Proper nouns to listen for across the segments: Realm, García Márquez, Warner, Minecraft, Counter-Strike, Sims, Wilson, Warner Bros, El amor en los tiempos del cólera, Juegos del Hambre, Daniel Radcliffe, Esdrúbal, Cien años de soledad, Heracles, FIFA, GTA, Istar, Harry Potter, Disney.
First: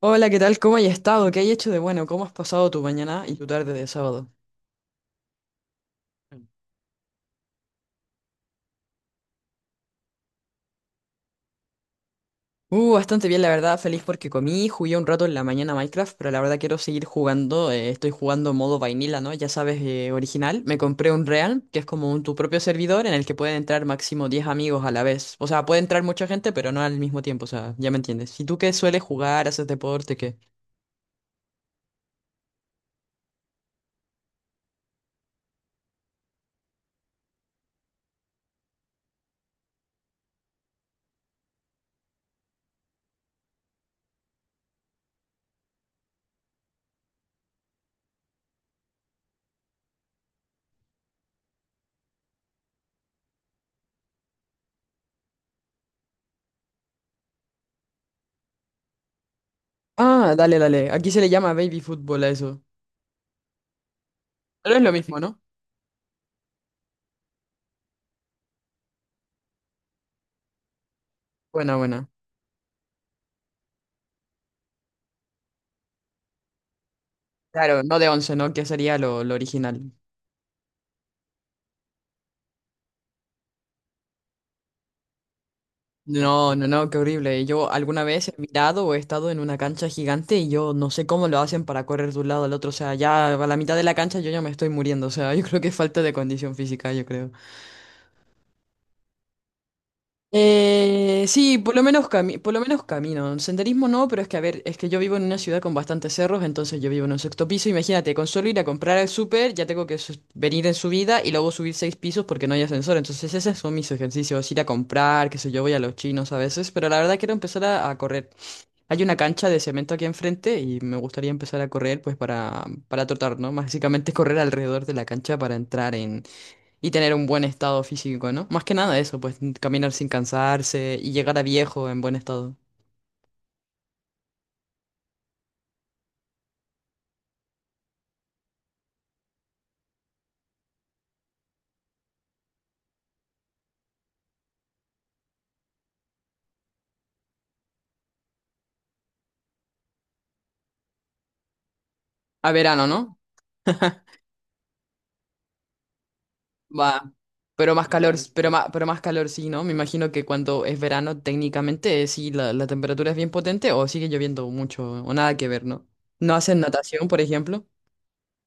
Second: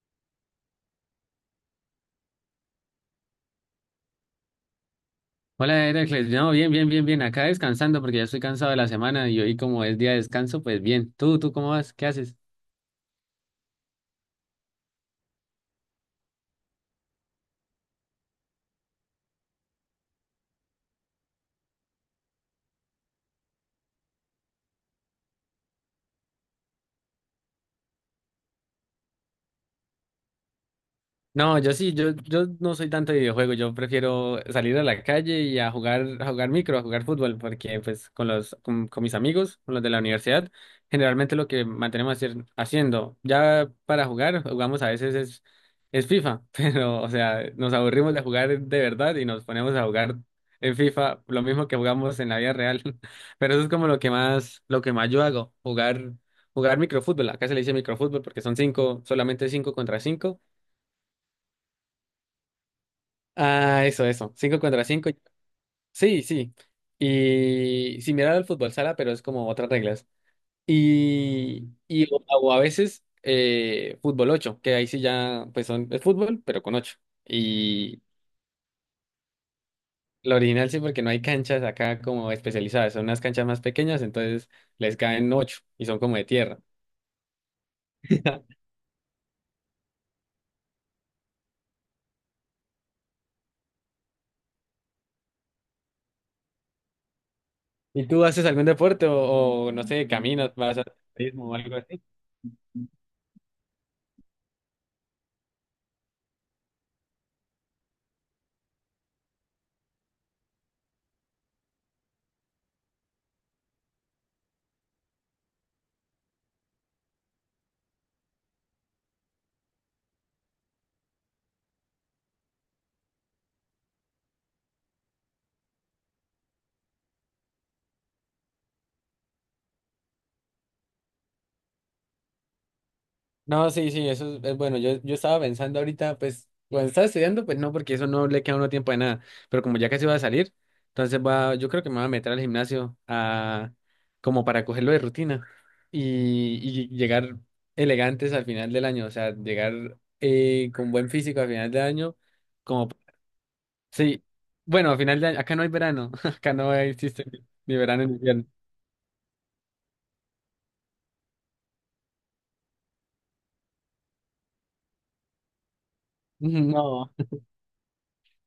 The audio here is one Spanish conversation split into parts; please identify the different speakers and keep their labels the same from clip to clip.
Speaker 1: Hola, ¿qué tal? ¿Cómo has estado? ¿Qué hay hecho de bueno? ¿Cómo has pasado tu mañana y tu tarde de sábado?
Speaker 2: Hola, Heracles. No, bien, bien, bien, bien. Acá descansando porque ya estoy cansado de la semana y hoy como es día de descanso, pues bien. ¿Tú cómo vas? ¿Qué haces?
Speaker 1: Bastante bien, la verdad. Feliz porque comí, jugué un rato en la mañana a Minecraft, pero la verdad quiero seguir jugando. Estoy jugando modo vainilla, ¿no? Ya sabes, original. Me compré un Realm, que es como un, tu propio servidor en el que pueden entrar máximo 10 amigos a la vez. O sea, puede entrar mucha gente, pero no al mismo tiempo. O sea, ya me entiendes. ¿Y tú qué sueles jugar? ¿Haces deporte? ¿Qué?
Speaker 2: No, yo sí, yo no soy tanto de videojuegos, yo prefiero salir a la calle y a jugar micro, a jugar fútbol, porque pues con mis amigos, con los de la universidad, generalmente lo que mantenemos haciendo, ya para jugar, jugamos a veces es FIFA, pero o sea, nos aburrimos de jugar de verdad y nos ponemos a jugar en FIFA, lo mismo que jugamos en la vida real, pero eso es como lo que más yo hago, jugar microfútbol, acá se le dice microfútbol porque son cinco, solamente cinco contra
Speaker 1: Ah,
Speaker 2: cinco.
Speaker 1: dale, dale. Aquí se le llama baby fútbol a eso.
Speaker 2: Ah, eso, eso. Cinco
Speaker 1: Pero es
Speaker 2: contra
Speaker 1: lo
Speaker 2: cinco.
Speaker 1: mismo, ¿no?
Speaker 2: Sí, sí. Y similar al fútbol sala, pero es como otras reglas. Y,
Speaker 1: Buena,
Speaker 2: y
Speaker 1: buena.
Speaker 2: o a veces fútbol ocho, que ahí sí ya pues son, es fútbol, pero con ocho.
Speaker 1: Claro, no
Speaker 2: Y
Speaker 1: de 11, ¿no? Que sería lo original.
Speaker 2: lo original sí, porque no hay canchas acá como especializadas, son unas canchas más pequeñas, entonces les caen ocho y son como de
Speaker 1: No,
Speaker 2: tierra.
Speaker 1: no, no, qué horrible. Yo alguna vez he mirado o he estado en una cancha gigante y yo no sé cómo lo hacen para correr de un lado al otro. O sea, ya a la mitad de la cancha yo ya me estoy muriendo. O sea, yo creo que es falta de condición física, yo creo.
Speaker 2: ¿Y tú haces algún deporte no sé, caminas, vas a atletismo o
Speaker 1: Sí, por
Speaker 2: algo
Speaker 1: lo
Speaker 2: así?
Speaker 1: menos por lo menos camino. Senderismo no, pero es que, a ver, es que yo vivo en una ciudad con bastantes cerros, entonces yo vivo en un 6.º piso. Imagínate, con solo ir a comprar al súper, ya tengo que venir en subida y luego subir 6 pisos porque no hay ascensor. Entonces esos son mis ejercicios, ir a comprar, qué sé yo, voy a los chinos a veces, pero la verdad quiero empezar a correr. Hay una cancha de cemento aquí enfrente y me gustaría empezar a correr pues para trotar, ¿no? Básicamente correr alrededor de la cancha para entrar y tener un buen estado físico, ¿no? Más que nada eso, pues caminar sin cansarse y llegar a viejo en buen estado.
Speaker 2: No, sí, sí, eso es bueno. Yo estaba pensando ahorita, pues, cuando estaba estudiando, pues no, porque eso no le queda a uno tiempo de nada. Pero como ya casi va a salir, entonces va, yo creo que me voy a meter al gimnasio a, como para cogerlo de rutina y, y llegar elegantes al final del año, o sea, llegar con buen físico al final del año,
Speaker 1: ¿A verano,
Speaker 2: como,
Speaker 1: no?
Speaker 2: sí, bueno, al final de año, acá no hay verano, acá no
Speaker 1: Va.
Speaker 2: existe ni
Speaker 1: Pero
Speaker 2: ni
Speaker 1: más
Speaker 2: verano ni
Speaker 1: calor,
Speaker 2: invierno.
Speaker 1: pero más calor sí, ¿no? Me imagino que cuando es verano, técnicamente, sí, la temperatura es bien potente o sigue lloviendo mucho o nada que ver, ¿no? ¿No hacen natación,
Speaker 2: No.
Speaker 1: por ejemplo?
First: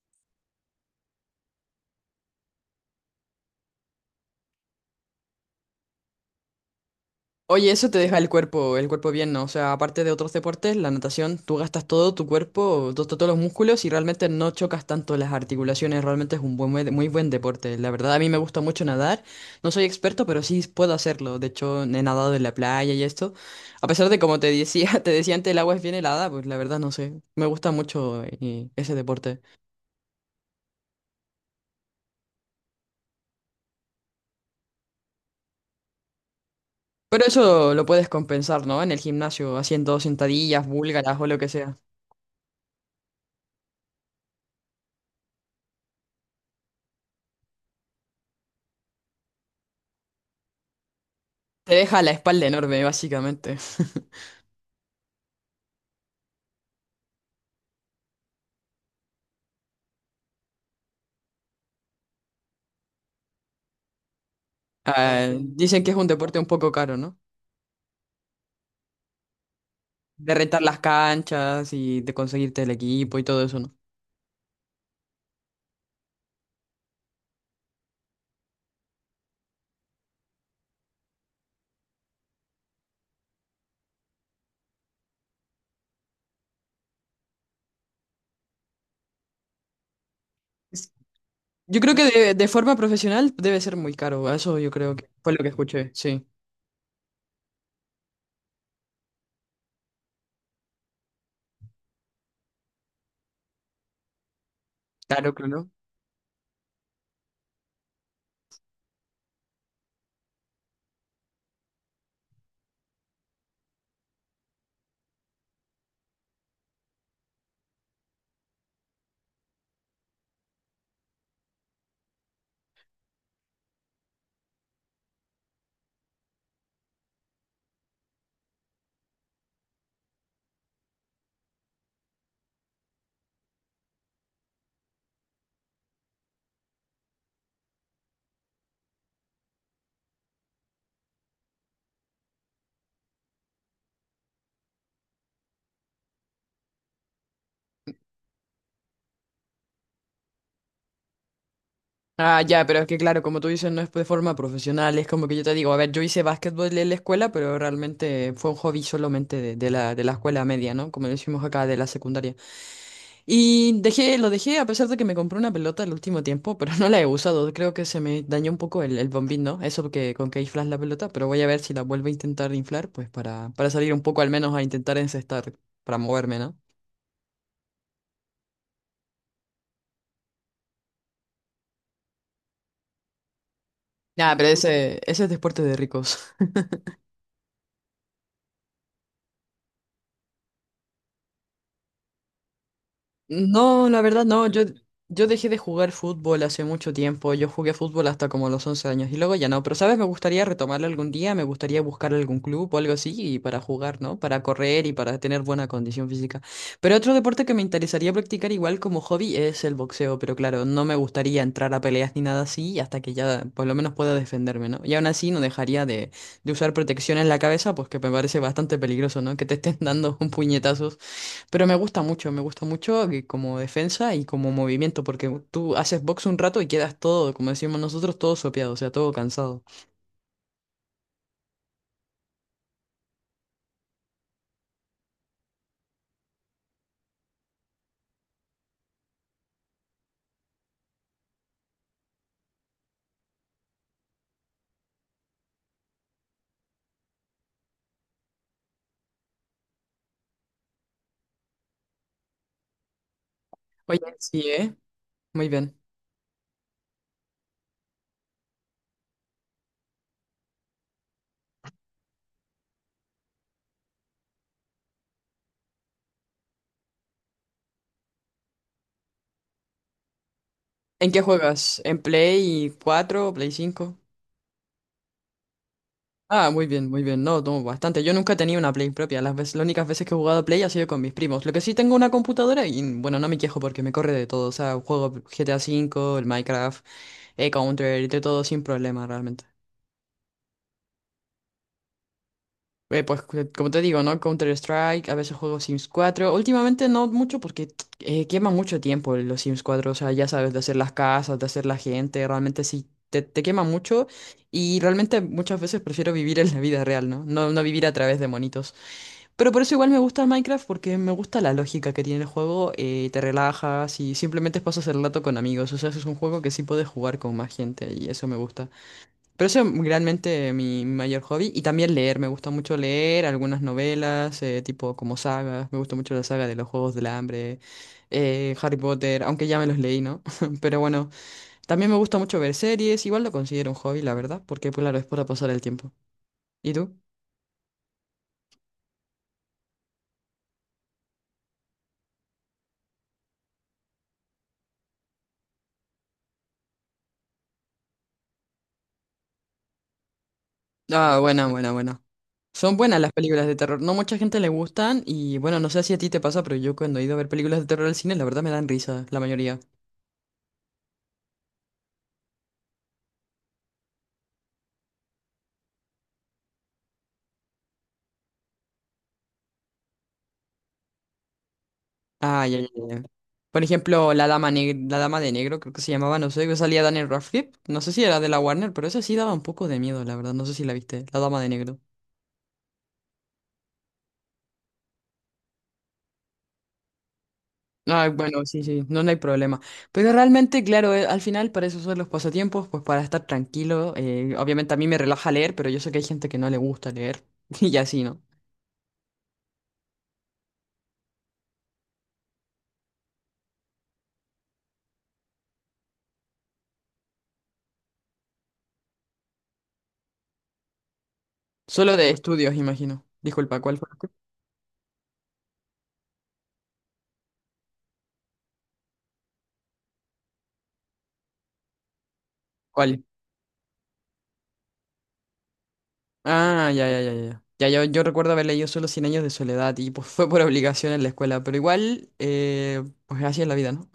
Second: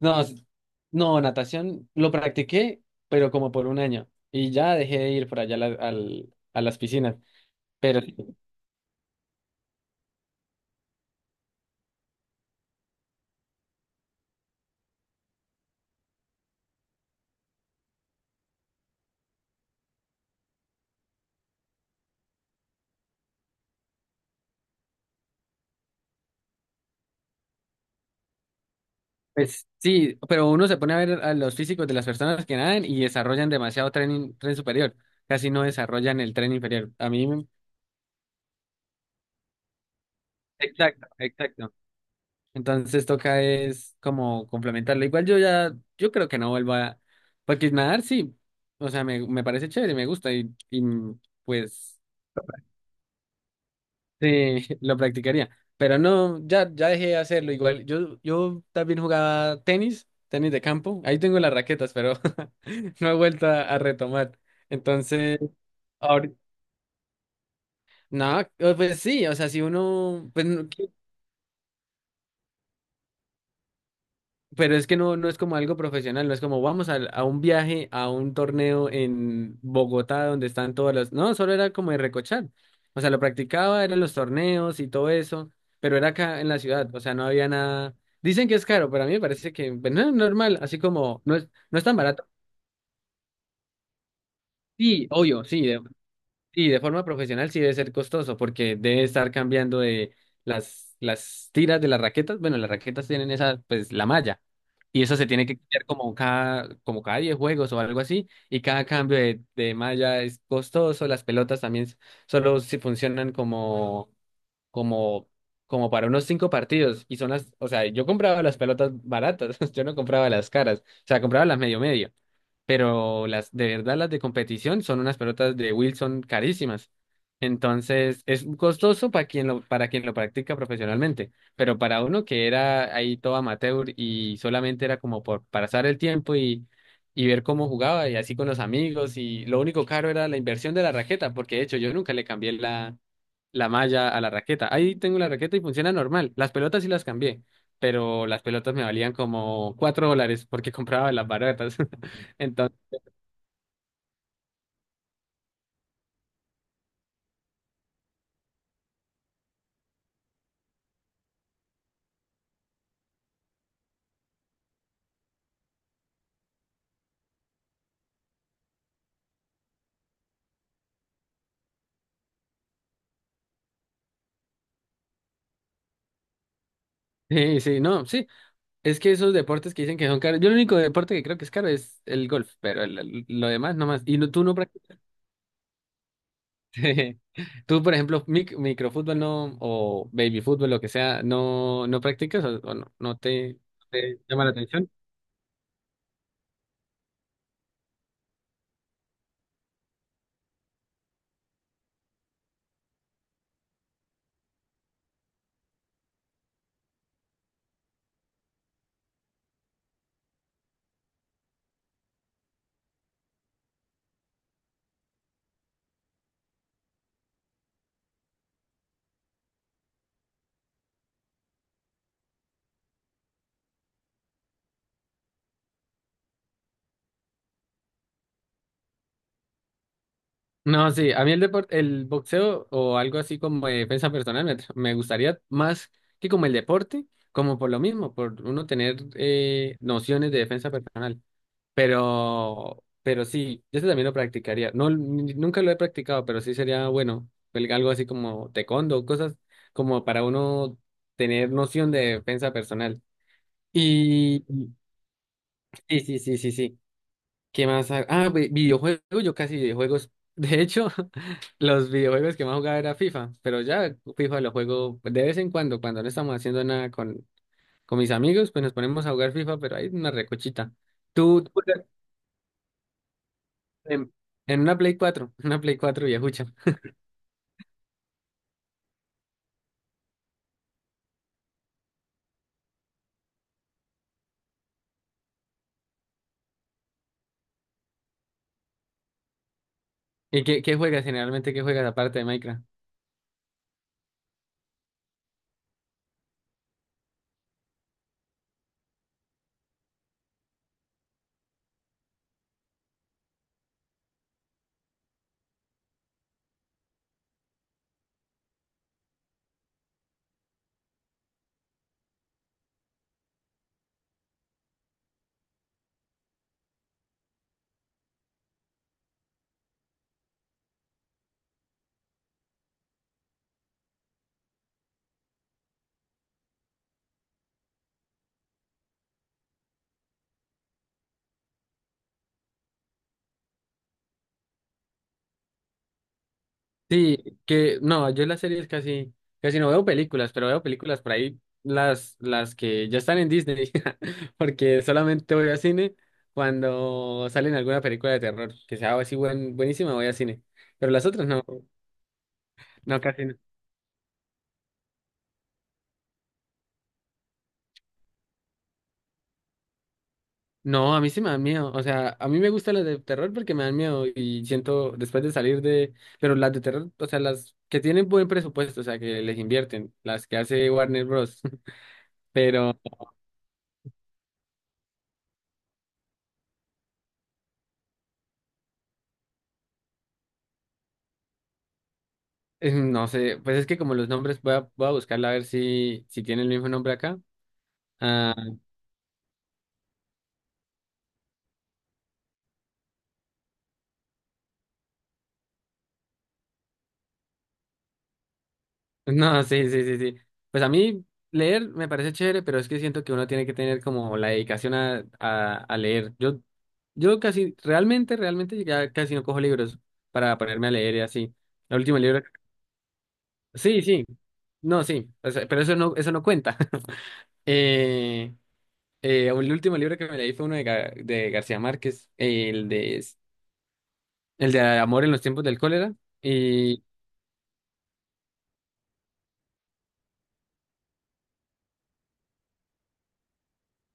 Speaker 2: No, no, natación lo practiqué, pero como por un año. Y ya dejé de ir por allá a las piscinas.
Speaker 1: Oye, eso te
Speaker 2: Pero sí,
Speaker 1: deja el cuerpo bien, ¿no? O sea, aparte de otros deportes, la natación, tú gastas todo tu cuerpo, todos los músculos y realmente no chocas tanto las articulaciones, realmente es un buen, muy muy buen deporte. La verdad, a mí me gusta mucho nadar, no soy experto, pero sí puedo hacerlo. De hecho, he nadado en la playa y esto. A pesar de como te decía, te decía antes, el agua es bien helada, pues la verdad no sé. Me gusta mucho ese deporte.
Speaker 2: pues sí, pero uno se pone a ver a los físicos de las personas que nadan y desarrollan demasiado tren superior. Casi no desarrollan el tren inferior. A
Speaker 1: Pero
Speaker 2: mí.
Speaker 1: eso lo puedes compensar, ¿no? En el gimnasio, haciendo sentadillas,
Speaker 2: Exacto,
Speaker 1: búlgaras o lo que
Speaker 2: exacto.
Speaker 1: sea.
Speaker 2: Entonces toca es como complementarlo. Igual yo creo que no vuelva a... Porque nadar sí, o sea, me parece chévere, me gusta y
Speaker 1: Te
Speaker 2: pues.
Speaker 1: deja la espalda enorme, básicamente.
Speaker 2: Sí, lo practicaría. Pero no, ya, ya dejé de hacerlo. Igual, yo también jugaba tenis, tenis de campo. Ahí tengo las raquetas, pero no he vuelto a retomar.
Speaker 1: Ah,
Speaker 2: Entonces,
Speaker 1: dicen que es un
Speaker 2: ahorita,
Speaker 1: deporte un poco caro, ¿no?
Speaker 2: no, pues sí, o sea, si uno,
Speaker 1: De
Speaker 2: pues,
Speaker 1: rentar
Speaker 2: no,
Speaker 1: las canchas y de conseguirte el equipo y todo eso, ¿no?
Speaker 2: pero es que no es como algo profesional, no es como vamos un viaje, a un torneo en Bogotá donde están todas las... No, solo era como de recochar. O sea, lo practicaba, eran los torneos y todo eso, pero era acá en la ciudad, o sea, no había nada... Dicen que es caro, pero a mí me parece que pues, no normal, así
Speaker 1: Es-
Speaker 2: como no es, no
Speaker 1: Yo
Speaker 2: es tan
Speaker 1: creo que
Speaker 2: barato.
Speaker 1: de forma profesional debe ser muy caro, eso yo creo
Speaker 2: Sí,
Speaker 1: que fue lo
Speaker 2: obvio,
Speaker 1: que
Speaker 2: sí,
Speaker 1: escuché, sí.
Speaker 2: y de forma profesional sí debe ser costoso porque debe estar cambiando de las tiras de las raquetas. Bueno, las raquetas tienen esa, pues, la malla. Y eso se
Speaker 1: Claro,
Speaker 2: tiene que
Speaker 1: claro.
Speaker 2: cambiar como como cada 10 juegos o algo así. Y cada cambio de malla es costoso. Las pelotas también solo si funcionan como, como para unos cinco partidos. Y son las, o sea, yo compraba las pelotas baratas, yo no compraba las caras, o sea, compraba las medio medio. Pero las de verdad, las de competición son unas pelotas de Wilson carísimas. Entonces, es costoso para quien lo practica profesionalmente. Pero para uno que era ahí todo amateur y solamente era como por pasar el tiempo y ver cómo jugaba y así con los amigos. Y lo único caro era la inversión de la raqueta, porque de hecho yo nunca le cambié la malla a la raqueta. Ahí tengo la raqueta y funciona normal. Las pelotas sí las cambié, pero las pelotas me valían como cuatro dólares porque compraba las baratas.
Speaker 1: Ah, ya,
Speaker 2: Entonces,
Speaker 1: pero es que claro, como tú dices, no es de forma profesional, es como que yo te digo, a ver, yo hice básquetbol en la escuela, pero realmente fue un hobby solamente de, de la escuela media, ¿no? Como decimos acá, de la secundaria. Y dejé, lo dejé a pesar de que me compré una pelota el último tiempo, pero no la he usado. Creo que se me dañó un poco el bombín, ¿no? Eso que, con que inflas la pelota, pero voy a ver si la vuelvo a intentar inflar, pues para salir un poco al menos a intentar encestar, para moverme, ¿no?
Speaker 2: sí, sí, no, sí. Es que esos deportes que dicen que son caros, yo el único deporte que creo que es caro es el golf, pero lo demás no más. Y no,
Speaker 1: Nada,
Speaker 2: tú
Speaker 1: pero
Speaker 2: no practicas.
Speaker 1: ese es deporte de ricos.
Speaker 2: Tú, por ejemplo, microfútbol no, o baby fútbol, lo que sea, no practicas o no, no te, no
Speaker 1: No, la
Speaker 2: te
Speaker 1: verdad
Speaker 2: llama
Speaker 1: no,
Speaker 2: la atención.
Speaker 1: yo dejé de jugar fútbol hace mucho tiempo, yo jugué fútbol hasta como los 11 años y luego ya no, pero sabes, me gustaría retomarlo algún día, me gustaría buscar algún club o algo así y para jugar, ¿no? Para correr y para tener buena condición física. Pero otro deporte que me interesaría practicar igual como hobby es el boxeo, pero claro, no me gustaría entrar a peleas ni nada así hasta que ya por lo menos pueda defenderme, ¿no? Y aún así no dejaría de usar protección en la cabeza, pues que me parece bastante peligroso, ¿no? Que te estén dando un puñetazo. Pero me gusta mucho que como defensa y como movimiento, porque tú haces box un rato y quedas todo, como decimos nosotros, todo sopeado, o sea, todo cansado.
Speaker 2: No, sí, a mí el deporte, el boxeo o algo así como de defensa personal me gustaría más que como el deporte, como por lo mismo, por uno tener nociones de defensa personal. Pero sí, yo ese también lo practicaría. No, nunca lo he practicado, pero sí sería bueno, algo así como taekwondo, cosas como para uno tener noción de defensa personal.
Speaker 1: Oye,
Speaker 2: Y
Speaker 1: sí,
Speaker 2: y-
Speaker 1: ¿eh? Muy bien.
Speaker 2: sí, sí, sí, sí, sí. ¿Qué más? Ah, videojuegos, yo casi videojuegos. De hecho, los videojuegos que más jugaba era FIFA, pero ya FIFA lo juego de vez en cuando, cuando no estamos haciendo nada con mis amigos, pues nos ponemos a jugar FIFA, pero hay una recochita.
Speaker 1: ¿En qué
Speaker 2: Tú
Speaker 1: juegas?
Speaker 2: juegas
Speaker 1: ¿En Play 4, Play 5
Speaker 2: en, en una Play 4 una Play 4 viejucha.
Speaker 1: Ah, muy bien, muy bien. No, no, bastante. Yo nunca he tenido una Play propia. Las veces, las únicas veces que he jugado a Play ha sido con mis primos. Lo que sí tengo una computadora y, bueno, no me quejo porque me corre de todo. O sea, juego GTA 5, el Minecraft, el Counter, de todo sin problema realmente.
Speaker 2: ¿Y qué juegas generalmente? ¿Qué juegas aparte de Minecraft?
Speaker 1: Pues como te digo, ¿no? Counter-Strike, a veces juego Sims 4. Últimamente no mucho porque quema mucho tiempo los Sims 4. O sea, ya sabes, de hacer las casas, de hacer la gente. Realmente sí, te quema mucho. Y realmente muchas veces prefiero vivir en la vida real, ¿no? No, no vivir a través de monitos. Pero por eso igual me gusta el Minecraft porque me gusta la lógica que tiene el juego. Te relajas y simplemente pasas el rato con amigos. O sea, es un juego que sí puedes jugar con más gente y eso me gusta. Pero eso es realmente mi, mayor hobby. Y también leer, me gusta mucho leer algunas novelas, tipo como sagas. Me gusta mucho la saga de los Juegos del Hambre, Harry Potter, aunque ya me los leí, ¿no? Pero bueno, también me gusta mucho ver series. Igual lo considero un hobby, la verdad, porque pues, claro, es para pasar el tiempo. ¿Y tú?
Speaker 2: Sí, que no, yo las series casi, casi no veo películas, pero veo películas por ahí, las que ya están en Disney, porque solamente voy al cine cuando salen alguna película de terror, que sea así buenísima, voy al cine, pero las
Speaker 1: Ah,
Speaker 2: otras no,
Speaker 1: buena, buena, buena. Son buenas
Speaker 2: no,
Speaker 1: las
Speaker 2: casi no.
Speaker 1: películas de terror. No mucha gente le gustan y bueno, no sé si a ti te pasa, pero yo cuando he ido a ver películas de terror al cine, la verdad me dan risa, la mayoría.
Speaker 2: No, a mí sí me dan miedo, o sea, a mí me gustan las de terror porque me dan miedo y siento después de salir de, pero las de terror, o sea, las que tienen buen presupuesto, o sea, que les invierten, las que hace Warner Bros.
Speaker 1: Ah, ya, ya,
Speaker 2: Pero
Speaker 1: ya. Por ejemplo, la dama de negro, creo que se llamaba, no sé, que salía Daniel Radcliffe. No sé si era de la Warner, pero esa sí daba un poco de miedo, la verdad. No sé si la viste, la dama de negro.
Speaker 2: No sé, pues es que como los nombres, voy a buscarla a ver si tiene el mismo nombre acá.
Speaker 1: Ah,
Speaker 2: Ah,
Speaker 1: bueno, sí, sí, no, no hay problema. Pero realmente, claro, al final para eso son los pasatiempos, pues para estar tranquilo. Obviamente a mí me relaja leer, pero yo sé que hay gente que no le gusta leer. Y así, ¿no?
Speaker 2: no, sí, sí, sí, sí. Pues a mí leer me parece chévere, pero es que siento que uno tiene que tener como la dedicación a leer. Yo casi, realmente, realmente ya casi no cojo libros para ponerme a leer y así. El
Speaker 1: Solo
Speaker 2: último
Speaker 1: de
Speaker 2: libro.
Speaker 1: estudios, imagino. Disculpa, ¿cuál
Speaker 2: Sí,
Speaker 1: fue?
Speaker 2: sí. No, sí. O sea, pero eso no, cuenta. Eh, el último libro que me leí fue uno de García Márquez, el de
Speaker 1: ¿Cuál?
Speaker 2: el de amor en los tiempos del cólera.
Speaker 1: Ah,
Speaker 2: Y
Speaker 1: ya, ya, ya, ya. Ya, yo recuerdo haber leído solo Cien años de soledad y pues fue por obligación en la escuela, pero igual, pues así es la vida, ¿no?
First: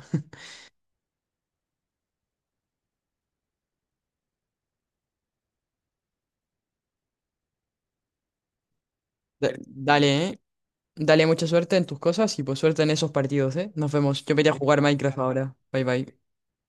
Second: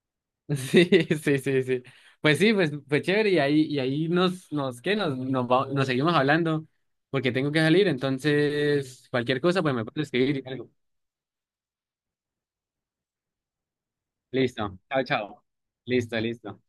Speaker 2: sí, sí, sí, sí. Pues sí, pues fue chévere y y ahí nos, ¿qué? Nos seguimos hablando porque tengo que salir. Entonces, cualquier cosa, pues me puedes
Speaker 1: Dale, ¿eh?
Speaker 2: escribir. Y algo.
Speaker 1: Dale mucha suerte en tus cosas y pues suerte en esos partidos, ¿eh? Nos vemos. Yo voy a
Speaker 2: Listo.
Speaker 1: jugar
Speaker 2: Chao,
Speaker 1: Minecraft
Speaker 2: chao.
Speaker 1: ahora. Bye,
Speaker 2: Listo,
Speaker 1: bye.
Speaker 2: listo.